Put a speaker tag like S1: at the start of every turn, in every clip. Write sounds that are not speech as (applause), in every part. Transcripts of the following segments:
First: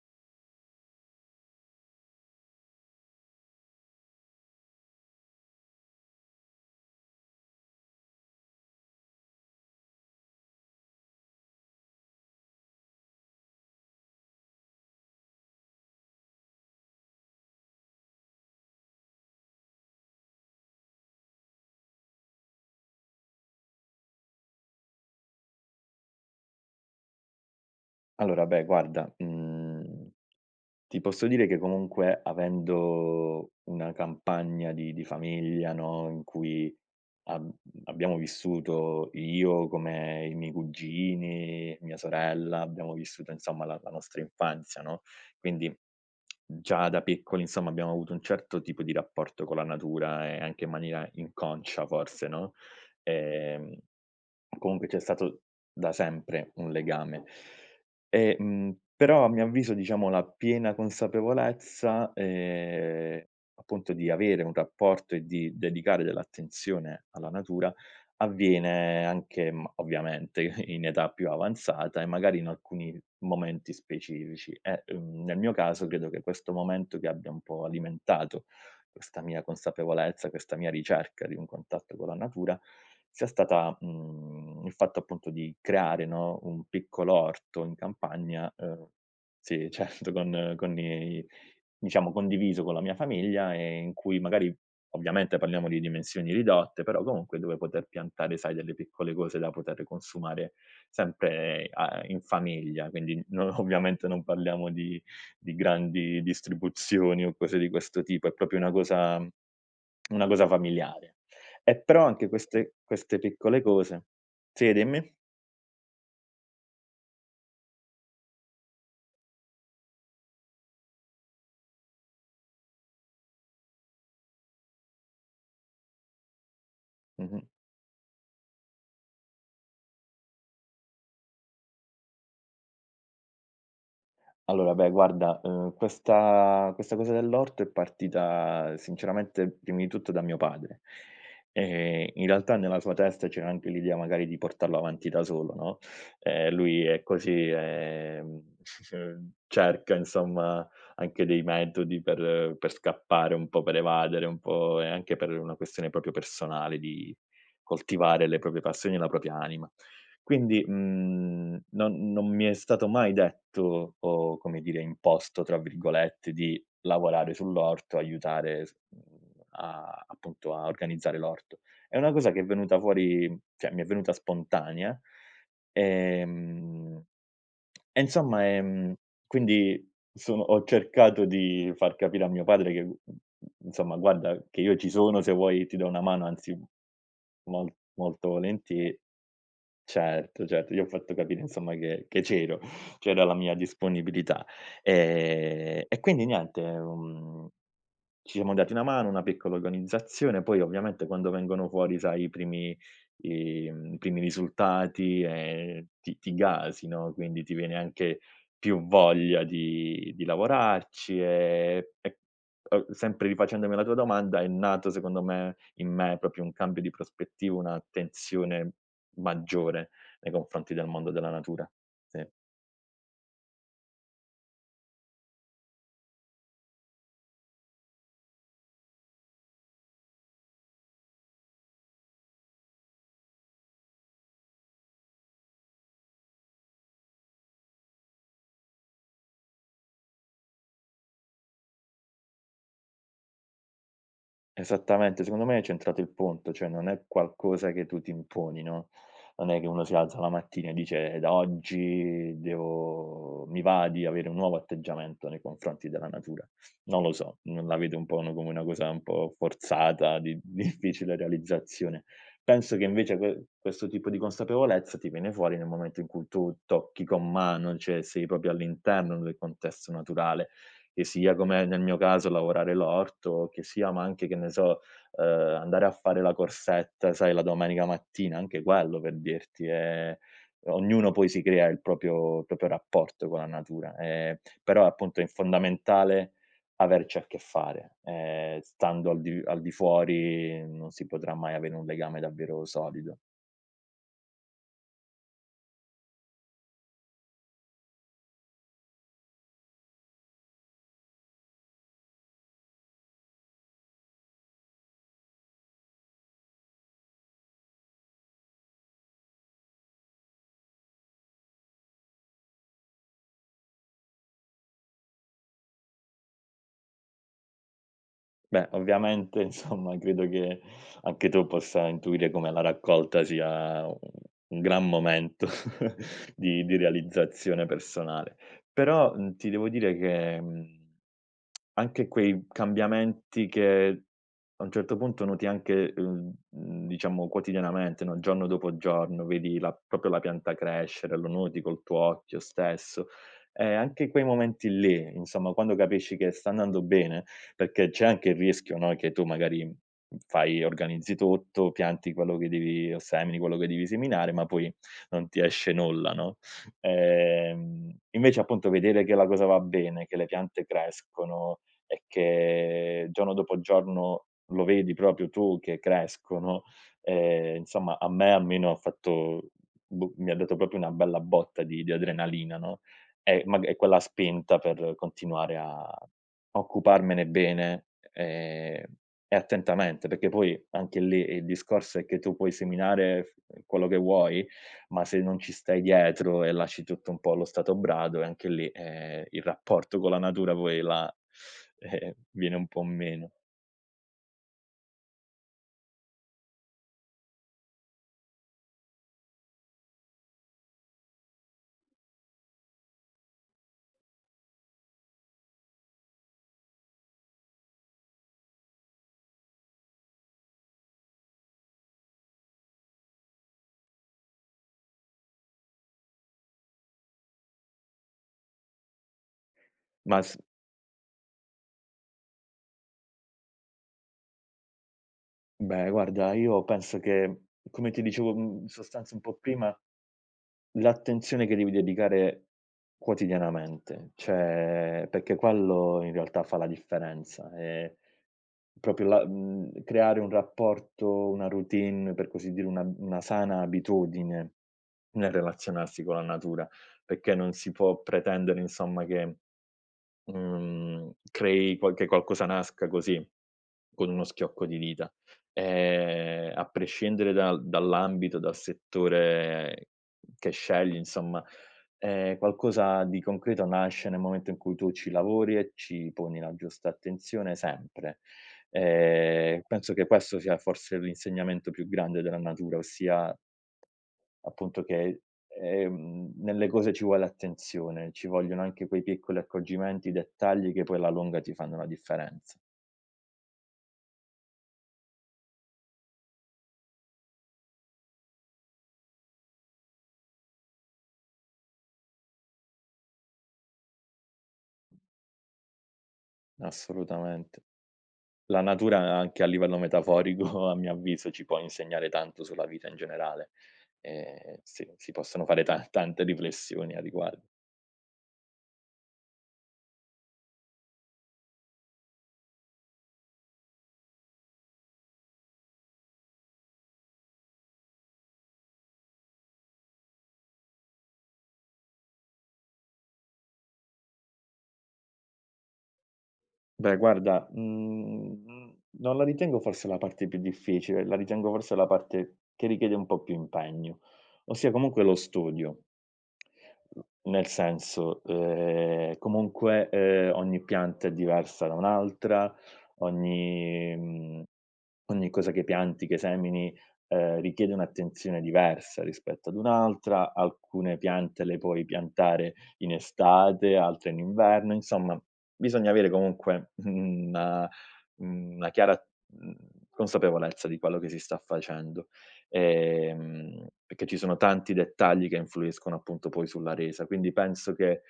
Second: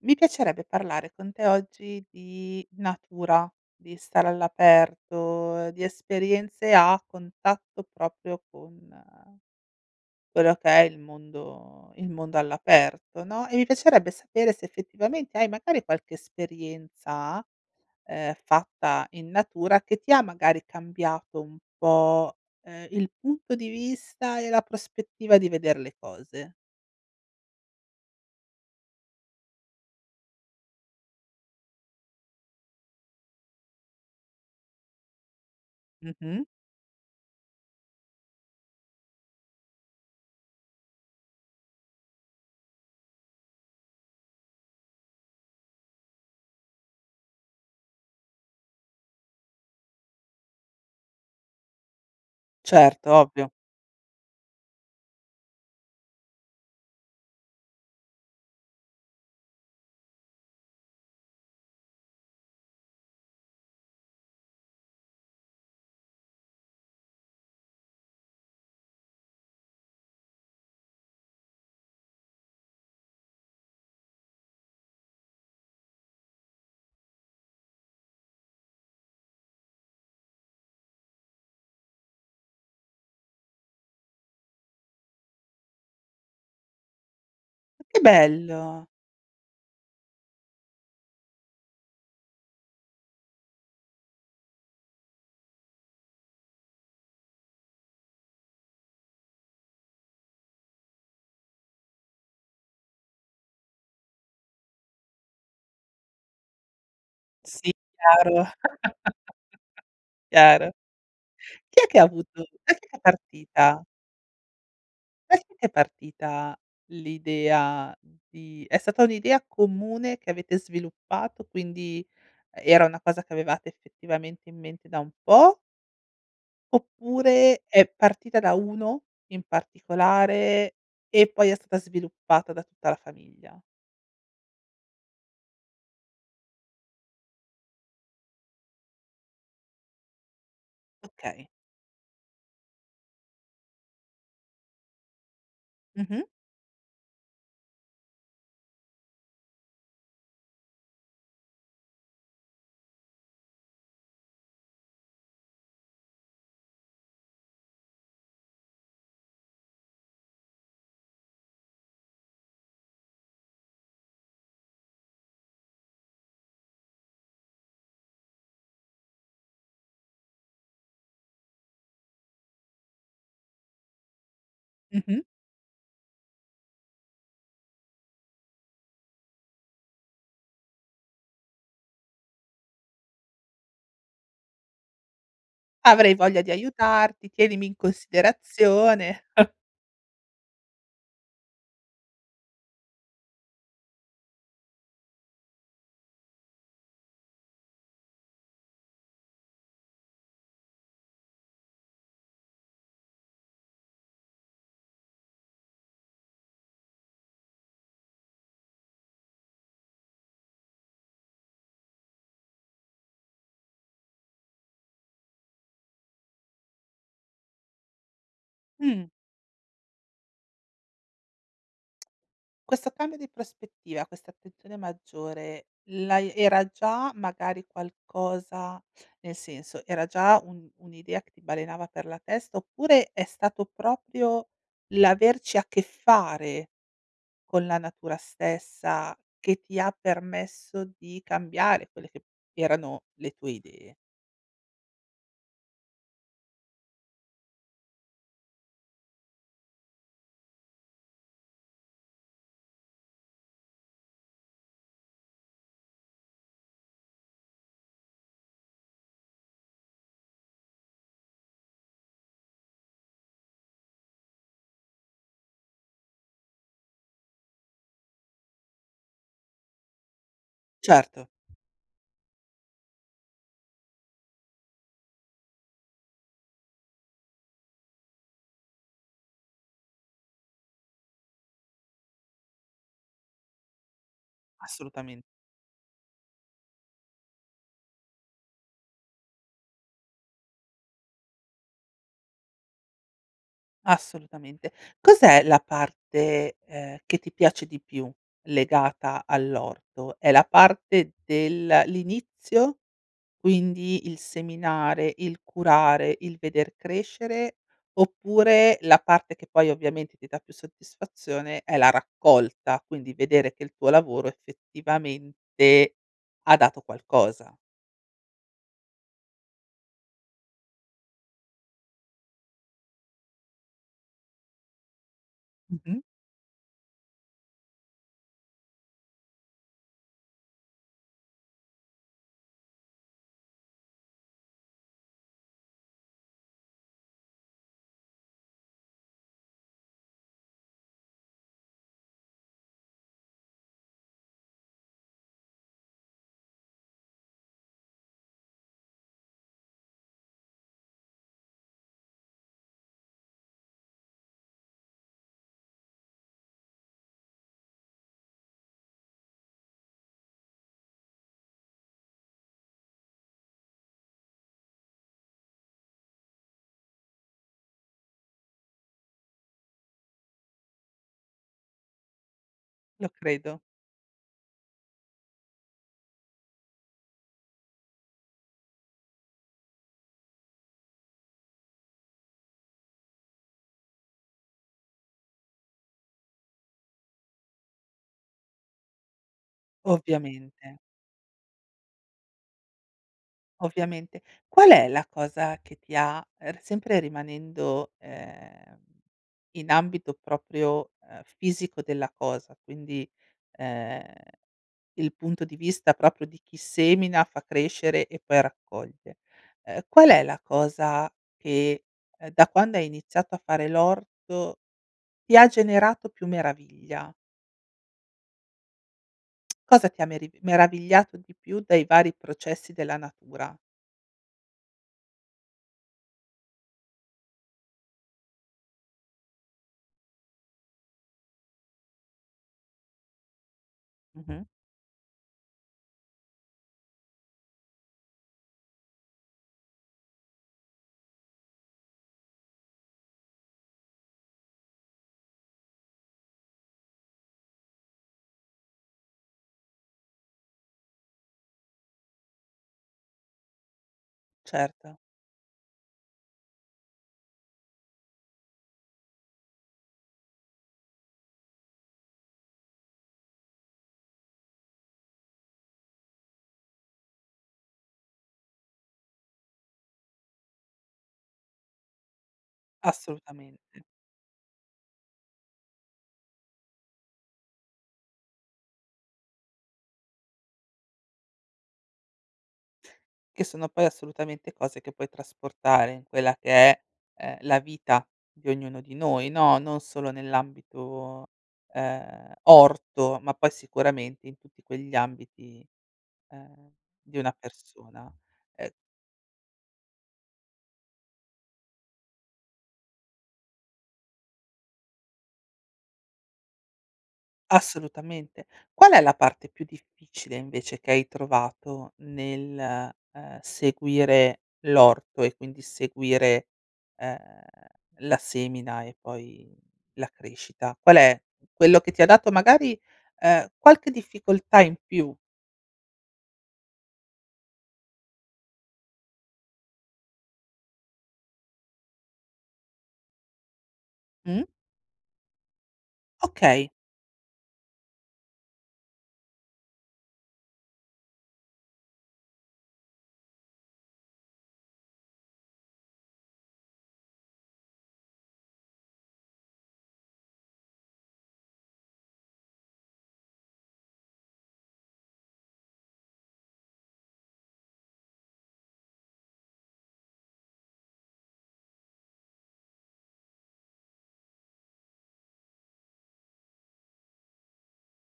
S1: Mi piacerebbe parlare con te, oggi, di natura, di stare all'aperto, di esperienze a contatto proprio con quello che è il mondo il mondo all'aperto, no, e mi piacerebbe sapere se, effettivamente, hai magari qualche esperienza, ehm, fatta in natura che ti ha, magari cambiato, un po', ehm, il punto di vista e la prospettiva di veder le cose.
S2: Allora, beh, guarda, mhmm, ti posso dire che, comunque, avendo una campagna di di famiglia, no, in
S1: Mh-mh.
S2: cui ab abbiamo vissuto io, come i miei cugini, mia sorella abbiamo vissuto insomma la la nostra infanzia, no? Quindi, (smacks lips) già da piccoli, insomma, abbiamo avuto un certo tipo di rapporto con la natura e anche in maniera inconscia, forse, no;
S1: Certo, ovvio.
S2: ehm, comunque c'è stato da sempre un legame, e mhmm, però, a mio avviso, diciamo, la piena consapevolezza, ehm, appunto, di avere un rapporto e di dedicare dell'attenzione alla natura, avviene anche, mhmm, ovviamente, i in età più avanzata e magari in alcuni momenti specifici e, mhmm, nel mio caso credo che questo momento che abbia un po' alimentato, questa mia consapevolezza, questa mia ricerca di un contatto con la natura, sia stata, mhmm, il fatto, appunto, di creare, no, un piccolo orto in
S1: Che
S2: campagna,
S1: bello!
S2: ehm sì, certo, con con i diciamo, condiviso con la mia famiglia e in cui magari ovviamente parliamo di dimensioni ridotte, però comunque dove poter piantare, sai, delle piccole cose da potere consumare, sempre a in famiglia, quindi non ovviamente non parliamo di di grandi distribuzioni o cose
S1: Sì,
S2: di questo tipo, è
S1: chiaro,
S2: proprio una cosa (clicks tongue)
S1: (chuckles)
S2: una cosa
S1: chiaro.
S2: familiare. Eh,
S1: Chi è che ha
S2: però anche
S1: avuto da
S2: queste
S1: chi è che è
S2: queste piccole
S1: partita
S2: cose sì, dimmi?
S1: da chi è che è partita l'idea di è stata un'idea comune che avete sviluppato, quindi, uhm, era una cosa che avevate, effettivamente, in mente da un po'
S2: Mh-mh.
S1: oppure, è partita da 1 in particolare, e poi è stata sviluppata da tutta la famiglia?
S2: Allora beh guarda, uhm, questa questa cosa dell'orto è partita sinceramente primi tutto da mio padre.
S1: Okay.
S2: Ehm, in realtà nella sua testa c'era anche l'idea, magari, di portarlo avanti da solo, no,
S1: Mh-mh.
S2: ehm, lui è così, ehm (chuckles) cerca, insomma, anche dei metodi per per scappare un po', per evadere un po', e anche per una questione proprio personale di coltivare le proprie passioni e la propria anima. Quindi, mhmm, non non mi è stato mai detto, o come dire "imposto", tra virgolette di lavorare sull'orto, aiutare s mhmm, a appunto, a organizzare l'orto. È una cosa che è venuta fuori cioè mi è venuta spontanea,
S1: Mh-mh.
S2: ehm (smacks lips) e insomma, ehm quindi sono ho cercato di far capire a mio padre che, mhmm, mhmm, insomma: "Guarda che io ci sono, se vuoi ti do una
S1: "Avrei
S2: mano;
S1: voglia di
S2: anzi,
S1: aiutarti, tienimi
S2: mol
S1: in
S2: molto volentieri"
S1: considerazione". (chuckles)
S2: Certo, certo gli ho fatto capire, insomma, che che c'ero, (chuckles) c'era la mia disponibilità. Ehm e quindi niente, uhm, ci mo dati una mano, una piccola organizzazione, poi ovviamente quando vengono fuori sai i primi i mhmm, primi risultati e ti ti gasi, no, quindi ti viene anche più voglia di di lavorarci, ehm, e uhm, sempre rifacendomi alla tua domanda, è nato secondo me, in me, proprio un cambio di prospettiva, un'attenzione
S1: Mh.
S2: maggiore nei confronti del mondo della natura. Sì.
S1: Questo cambio di prospettiva, questa attenzione maggiore, l'hai era già, magari, qualcosa nel senso, era già un un'idea che ti balenava per la testa, oppure è stato proprio l'averci a che fare, con la natura stessa, che ti ha permesso di cambiare quelle che erano le tue idee?
S2: Esattamente. Secondo me, hai centrato il punto, cioè non è qualcosa che tu ti imponi, no, non è che uno si alza la mattina e dice: "Da oggi, devo mi va di avere un nuovo atteggiamento nei confronti della natura". Non lo so. Non la vede un po' uno come una cosa un po' forzata, di difficile realizzazione. Penso, che, invece, que questo tipo di consapevolezza, ti viene fuori nel momento in cui tu tocchi con mano, cioè sei proprio all'interno del contesto naturale, che
S1: Certo.
S2: sia come nel mio caso, lavorare l'orto, che sia ma anche, che ne so, uhm, andare a fare la corsetta, sai, la domenica mattina, anche quello per dirti è ognuno poi si crea il proprio- proprio rapporto con la natura, ehm, però, appunto,
S1: Assolutamen
S2: è fondamentale, averci a che fare. Ehm, stando al di al di fuori, non si potrà mai avere un legame davvero solido.
S1: Assolutamente. Cos'è la parte, ehm, che ti piace di più, legata all'orto? È la parte del l'inizio, quindi il seminare, il curare, il veder crescere oppure, la parte che poi ovviamente ti dà più soddisfazione, è la raccolta, quindi vedere che il tuo lavoro effettivamente ha dato qualcosa?
S2: Beh, ovviamente, insomma, credo che anche tu possa intuire come la raccolta sia un un gran momento
S1: Mh-mh.
S2: (chuckles) di di realizzazione personale. Però, mhmm, ti devo dire che, mhmm, (tsk) anche quei cambiamenti, che a un certo punto noti anche uhm, diciamo, quotidianamente, no, giorno dopo giorno vedi la proprio la pianta crescere, lo noti col tuo occhio stesso. Ehm, anche quei momenti lì, insomma, quando capisci che sta andando bene perché c'è anche il rischio, no, che tu magari, mhmm, fai, organizzi tutto, pianti quello che devi o semini quello che devi seminare, ma poi non ti esce nulla, no? Ehm, invece, appunto, vedere che la cosa va bene, che le piante crescono e che, giorno dopo giorno, lo vedi proprio tu che crescono, ehm, insomma, a me almeno ha fatto boh, mi ha dato proprio una bella botta di di adrenalina, no,
S1: Lo
S2: ehm,
S1: credo.
S2: mag è quella spinta per continuare a occuparmene bene, ehm, e attentamente perché poi, anche lì, il discorso è che tu puoi seminare, f quello che vuoi, ma se non ci stai dietro e lasci tutto un po' allo stato brado, eh, anche lì, ehm, il rapporto con la natura
S1: Ovviamente.
S2: poi la eh, viene un po' meno.
S1: Ovviamente. Qual è la cosa che ti ha ehm, r sempre rimanendo, ehm, in ambito proprio, uhm, fisico della cosa, quindi, ehm, il punto di vista proprio di chi semina, fa crescere e poi raccoglie. Uhm, qual è la cosa che, uhm, da quando hai iniziato a fare l'orto, ti ha generato più meraviglia? (clicks tongue) Cosa ti ha
S2: Ma
S1: meri
S2: s
S1: meravigliato di più dei vari processi della natura?
S2: Beh, guarda, io penso che, come ti dicevo, mhmm, in sostanza un po' prima, l'attenzione che devi dedicare quotidianamente,
S1: Mh-mh.
S2: cioè perché quello, in realtà, fa la differenza e proprio la mhmm, creare un rapporto, una routine, per così dire, una una sana abitudine, nel relazionarsi con la natura, perché non si può pretendere, insomma che, mhmm, crei qualche qualcosa nasca così, con uno schiocco di
S1: Certo.
S2: dita, ehm, a prescindere dal dall'ambito, dal settore che scegli, insomma, ehm, qualcosa di concreto nasce nel momento in cui tu ci lavori e ci poni la giusta attenzione, sempre. Ehm, penso che questo sia, forse, l'insegnamento più grande della natura, ossia,
S1: Assolutamente.
S2: appunto, che è è uhm, nelle cose ci vuole attenzione, ci vogliono anche quei piccoli accorgimenti, i dettagli che poi, alla lunga, ti fanno la differenza.
S1: Che sono poi, assolutamente, cose che puoi trasportare in quella che è, ehm, la vita di ognuno di noi, no, non solo nell'ambito, ehm, orto, ma poi sicuramente in tutti quegli ambiti, uhm, di una
S2: Assolutamente.
S1: persona.
S2: La
S1: Uhm
S2: natura a anche a livello metaforico, (chuckles) a mio avviso, ci può insegnare tanto sulla vita in generale, ehm, si si possono fare ta tante riflessioni a riguar
S1: Assolutamente. Qual è la parte più difficile, invece, che hai trovato nel, uhm, seguire l'orto e, quindi, seguire, uhm, la semina e poi la crescita? Qual è quello che ti ha dato magari, uhm, qualche difficoltà in più?
S2: Beh, guarda, mhmm, m non la ritengo, forse, la parte più difficile, la ritengo, forse, la parte che richiede un po' più impegno,
S1: Mh.
S2: ossia comunque lo studio.
S1: Okay.
S2: (smacks lips) Mhmm, nel senso, uhm, comunque, uhm, ogni pianta è diversa da un'altra, ogni mhmm, ogni cosa che pianti, che semini, uhm, richiede un'attenzione diversa rispetto ad un'altra, alcune piante le puoi piantare in estate, altre in inverno; insomma, bisogna avere comunque, mhmm, una mhmm, una chiara, mhmm, consapevolezza di quello che si sta facendo, ehm, perché ci sono tanti dettagli che influiscono, appunto, poi sulla resa, quindi penso che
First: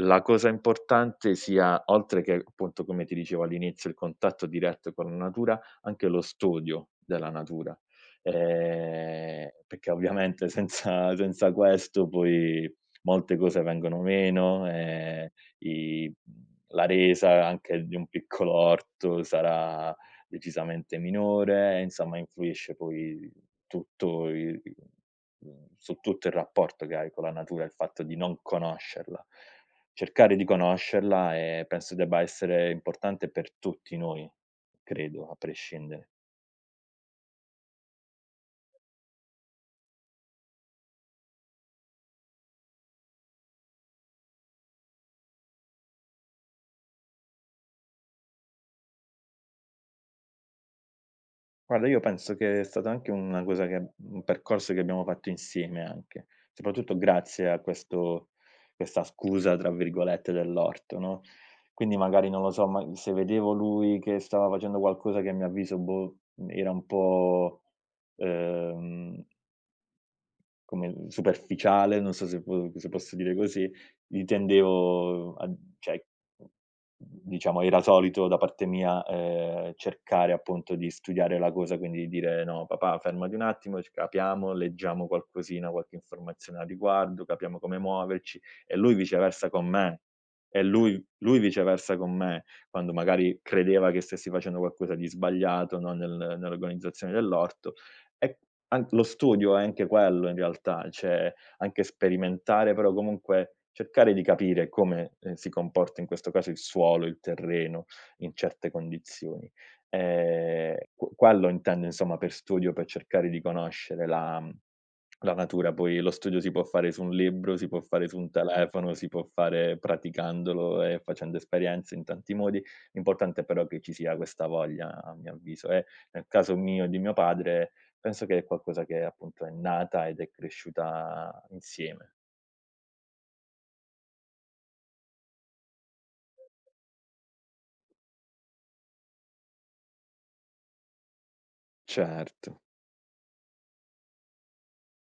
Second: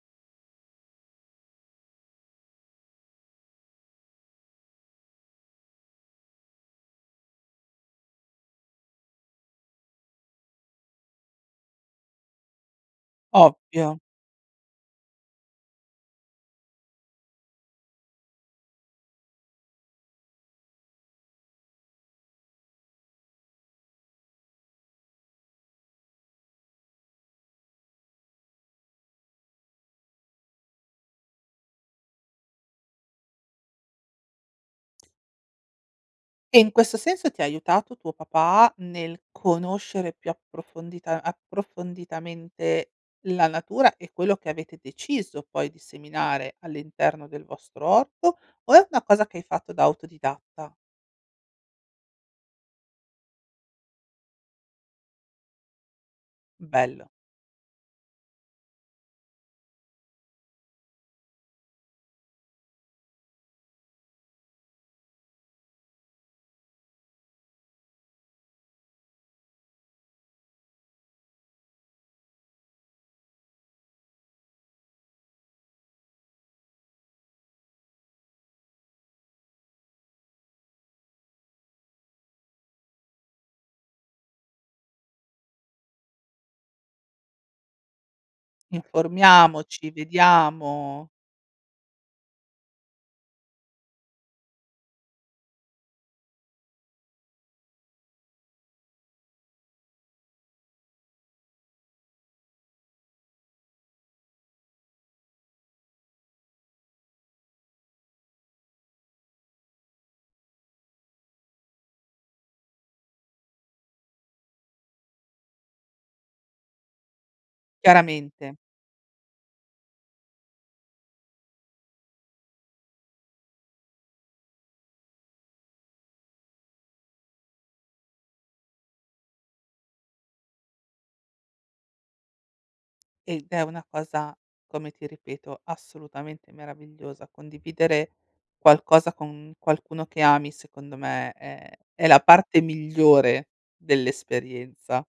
S2: la cosa importante sia- oltre che, appunto, come ti dicevo all'inizio, il contatto diretto con la natura- anche lo studio della natura, ehm, perché, ovviamente, senza senza questo poi molte cose
S1: Ovvio.
S2: vengono meno, ehm, i la resa anche di un piccolo orto sarà decisamente minore e, insomma, influisce poi tutto il mhmm, su tutto il rapporto che hai con la natura, il fatto di non conoscerla. Cercare di conoscerla, ehm, penso debba essere importante per tutti noi, credo, a prescindere.
S1: E, in questo senso, ti ha aiutato tuo papà, nel conoscere più approfondita approfonditamente, la natura e quello che avete deciso, poi, di seminare all'interno del vostro orto? O è una cosa che hai fatto da autodidatta?
S2: Guarda, io penso che è stata anche una cosa che uhm, un percorso che abbiamo fatto insieme anche, soprattutto
S1: Bello.
S2: grazie a questo questa "scusa", tra virgolette, dell'orto, no; quindi magari, non lo so, ma se vedevo lui che stava facendo qualcosa che, a mio avviso, boh, uhm, era un po', ehm come, mhmm, superficiale, non so se po se posso dire così, lì tendevo a cioè, diciamo, era solito, da parte mia, ehm, cercare, appunto, di studiare la cosa, quindi dire: "No papà, fermati un attimo e c capiamo, leggiamo qualcosina, qualche informazione a riguardo, capiamo come muoverci", e lui viceversa con
S1: Informiamoci,
S2: me, e lui
S1: vediamo
S2: lui viceversa con me, quando magari credeva che stessi facendo qualcosa di sbagliato, no, nel nell'organizzazione dell'orto, e an lo studio è anche quello, in realtà, cioè anche sperimentare, però comunque, cercare di capire come, ehm, si comporta in questo caso il suolo, il terreno in certe condizioni, ehm, qu quello intendo, insomma, per studio, per cercare di conoscere la mhmm, (clicks tongue) la natura. Poi lo studio si può fare su un libro, si può fare su un
S1: Chiaramente.
S2: telefono, si può fare praticandolo e facendo esperienze in tanti modi, l'importante, però, è che ci sia questa voglia, a mio avviso e, nel caso mio e di mio padre, penso che è qualcosa che, appunto, è nata ed è cresciuta insieme.
S1: Ed è una cosa, come ti ripeto, assolutamente meravigliosa, condividere qualcosa con qualcuno che ami, secondo me, è è la
S2: Certo.
S1: parte migliore dell'esperienza,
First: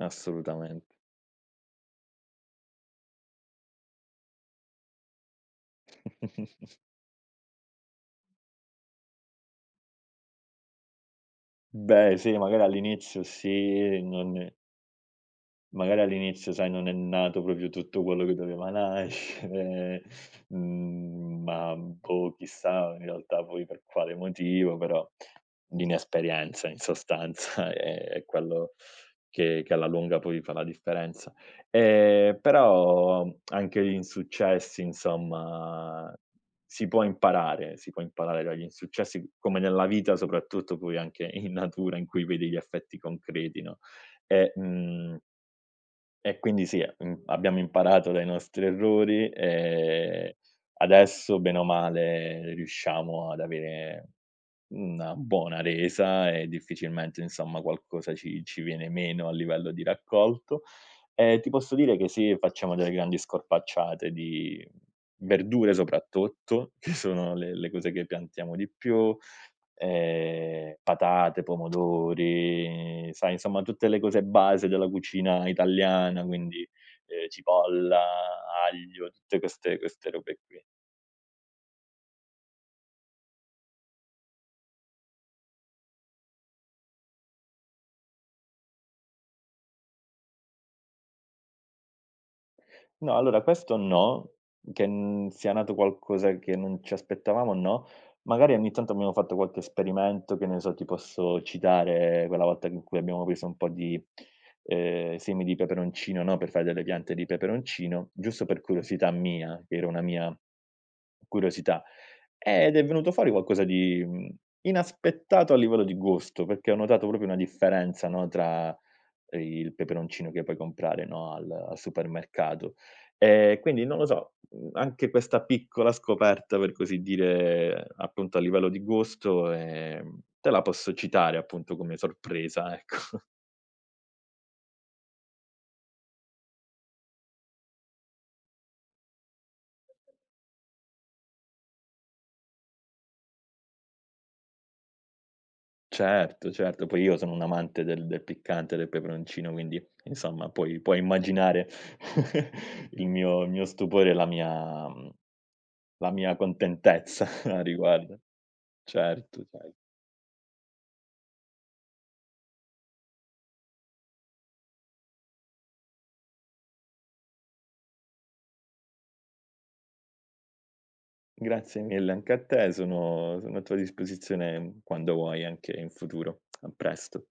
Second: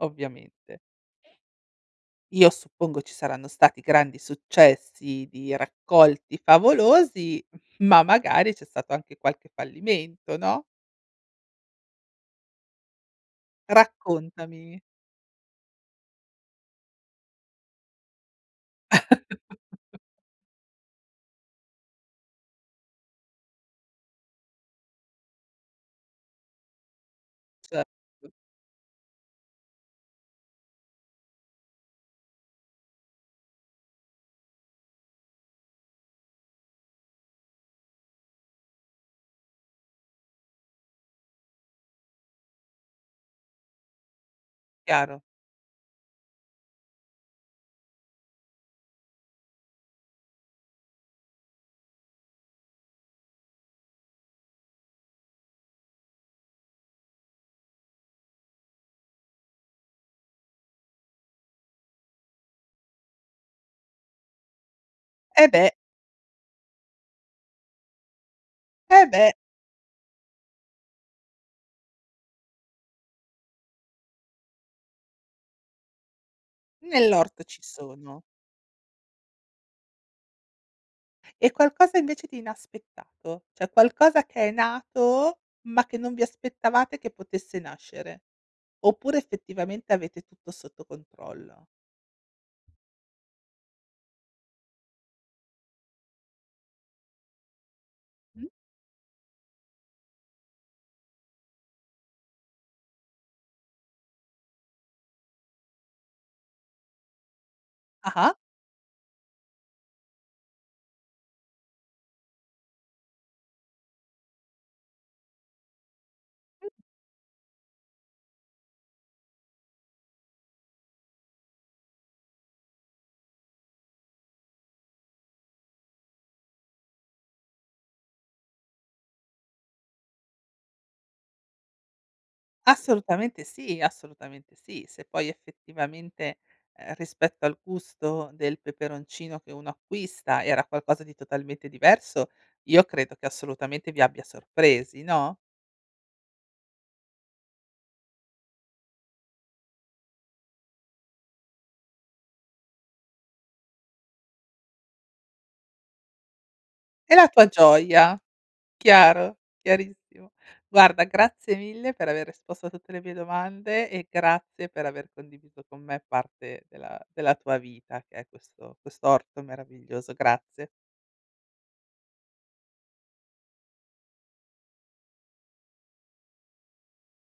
S1: ovviamente.
S2: Assolutament
S1: (sniffs) Io suppongo ci saranno stati grandi successi di raccolti
S2: (chuckles)
S1: favolosi, ma magari c'è stato anche qualche fallimento, no?
S2: Beh, sì, magari, all'inizio. Sì, non
S1: Raccontami.
S2: Magari all'inizio, sai, non è nato proprio tutto quello che doveva
S1: (chuckles)
S2: nascere, mhmm, ma boh, chissà, in realtà, poi per quale motivo, però, l'inesperienza in sostanza è è
S1: Certo.
S2: quello che che alla lunga poi fa la differenza. Ehm, però (clicks tongue) anche gli insuccessi, insomma si può imparare, si può imparare dagli insuccessi, come nella vita, soprattutto poi anche in natura in cui vedi gli effetti concreti, no, ehm, uhm
S1: Chiaro.
S2: e, quindi, sì, mhmm, abbiamo imparato dai nostri errori, ehm, adesso, bene o male, riusciamo ad avere una buona resa e difficilmente, insomma, qualcosa ci ci viene meno a livello di raccolto. Ehm, ti posso dire che, sì, facciamo delle grandi scorpacciate di
S1: Eh beh!
S2: verdure, soprattutto, che sono le le cose che piantiamo di
S1: Eh
S2: più,
S1: beh!
S2: ehm, patate, pomodori, sai, insomma, tutte le cose base della cucina italiana, quindi, ehm,
S1: Nell'orto ci
S2: cipolla,
S1: sono.
S2: aglio, tutte queste queste robe qui.
S1: E qualcosa, invece, di inaspettato, cioè qualcosa che è nato, ma che non vi aspettavate che potesse nascere? Oppure, effettivamente, avete tutto sotto controllo?
S2: No, allora, questo no, che, mhmm, sia nato qualcosa che non ci aspettavamo no.
S1: Mh.
S2: Magari, ogni tanto, abbiamo fatto qualche esperimento, che ne so, ti posso citare quella volta in cui abbiamo preso un po' di ehm, semi di peperoncino, no, per fare delle piante di peperoncino,
S1: Ah-ah.
S2: giusto per curiosità mia, che era una mia, curiosità. Ed è venuto fuori qualcosa di, mhmm, inaspettato, a livello di gusto,
S1: Mh.
S2: perché ho notato proprio una differenza, no, tra il peperoncino che puoi comprare, no, al al supermercato. Ehm, quindi, non lo so, mhmm, anche questa piccola scoperta, per così dire, appunto, a livello di gusto, ehm, te la posso citare, appunto, come sorpresa, ecco.
S1: Assolutamente sì, assolutamente sì. Se poi, effettivamente, ehm, rispetto al gusto del peperoncino che uno acquista, era qualcosa di totalmente diverso, io credo che assolutamente vi abbia sorpresi, no?
S2: Certo, certo. Poi, io sono un amante del del piccante, del peperoncino, quindi, insomma, puoi puoi immaginare (chuckles) il mio il mio stupore e la mia mhmm, la mia
S1: E
S2: contentezza
S1: la tua
S2: (chuckles) a riguardo.
S1: gioia. Chiaro,
S2: Certo, cer
S1: chiarissimo. Guarda, grazie mille per aver risposto a tutte le mie domande e grazie per aver condiviso con me parte della della tua vita, che è questo quest'orto meraviglioso. Grazie.
S2: Grazie mille anche a te. Sono sono a tua disposizione, mhmm, quando vuoi, anche in futuro. (clicks tongue) A presto.